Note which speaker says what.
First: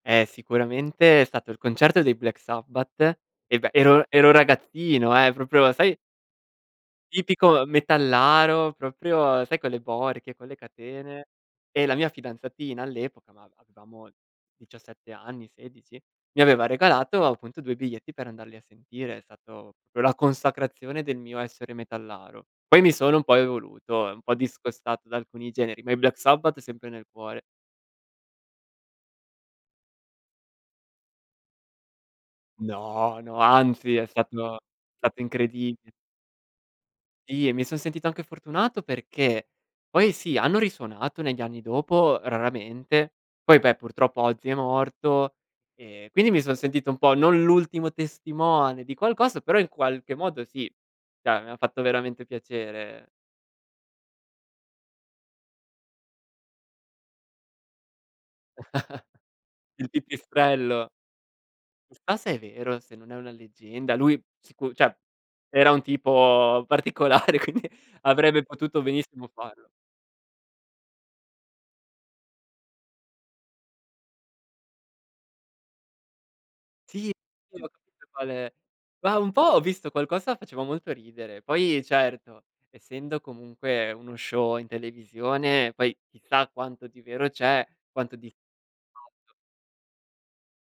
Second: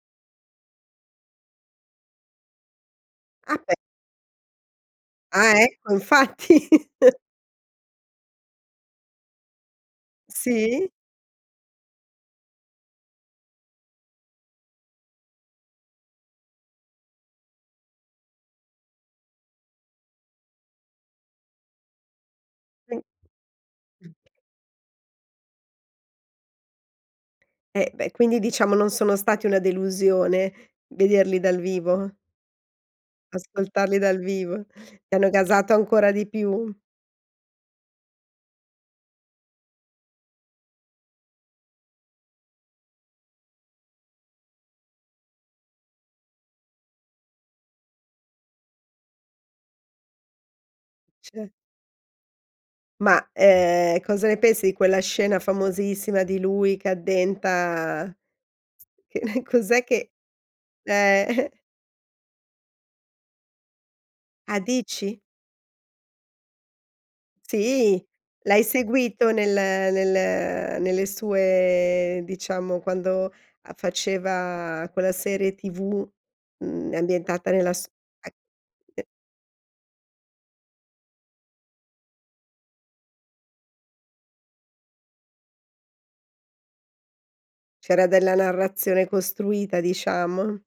Speaker 1: Eh sicuramente è stato il concerto dei Black Sabbath
Speaker 2: Ah,
Speaker 1: e beh
Speaker 2: beh.
Speaker 1: ero ero ragazzino eh,
Speaker 2: Ah
Speaker 1: proprio
Speaker 2: ecco,
Speaker 1: sai
Speaker 2: infatti.
Speaker 1: tipico metallaro, proprio sai con le borchie, con le
Speaker 2: Sì.
Speaker 1: catene. E la mia fidanzatina all'epoca, ma avevamo 17 anni, 16, mi aveva regalato appunto 2 biglietti per andarli a sentire, è stato proprio la consacrazione del mio essere metallaro. Poi mi
Speaker 2: Mh.
Speaker 1: sono un po' evoluto e un
Speaker 2: [unintelligible]
Speaker 1: po' discostato da alcuni generi, ma i Black Sabbath sempre nel cuore.
Speaker 2: E beh, quindi diciamo non sono stati una delusione vederli dal vivo?
Speaker 1: No, no, anzi
Speaker 2: Ascoltarli
Speaker 1: è
Speaker 2: dal
Speaker 1: stato
Speaker 2: vivo, ti
Speaker 1: stato
Speaker 2: hanno gasato
Speaker 1: incredi
Speaker 2: ancora di più?
Speaker 1: Sì, e mi son sentito anche fortunato perché poi sì, hanno risuonato negli anni dopo, raramente, poi beh purtroppo oggi è morto e quindi mi son sentito un po' non l'ultimo testimone di qualcosa, però in qualche modo sì, cioè mi
Speaker 2: Cer
Speaker 1: ha fatto veramente piacere.
Speaker 2: Ma ehm cosa ne pensi di quella scena famosissima di lui che addenta che cos'è
Speaker 1: Il
Speaker 2: che
Speaker 1: pipistrello.
Speaker 2: eh.
Speaker 1: Chissà se è vero, se non è una leggenda. Lui
Speaker 2: Ah
Speaker 1: sicu cioè
Speaker 2: dici?
Speaker 1: era un tipo particolare quindi
Speaker 2: Sì,
Speaker 1: avrebbe
Speaker 2: l'hai
Speaker 1: potuto benissimo
Speaker 2: seguito nel
Speaker 1: farlo.
Speaker 2: nel nelle sue, diciamo, quando faceva quella serie tv, mhmm,
Speaker 1: Sì
Speaker 2: ambientata
Speaker 1: [unintelligible]
Speaker 2: nella su? [unintelligible]
Speaker 1: ma un po' ho visto qualcosa faceva molto ridere. Poi, certo, essendo comunque uno show in televisione poi chissà quanto di vero c'è,
Speaker 2: C'era
Speaker 1: quanto di
Speaker 2: della narrazione
Speaker 1: [unintelligible]
Speaker 2: costruita diciamo?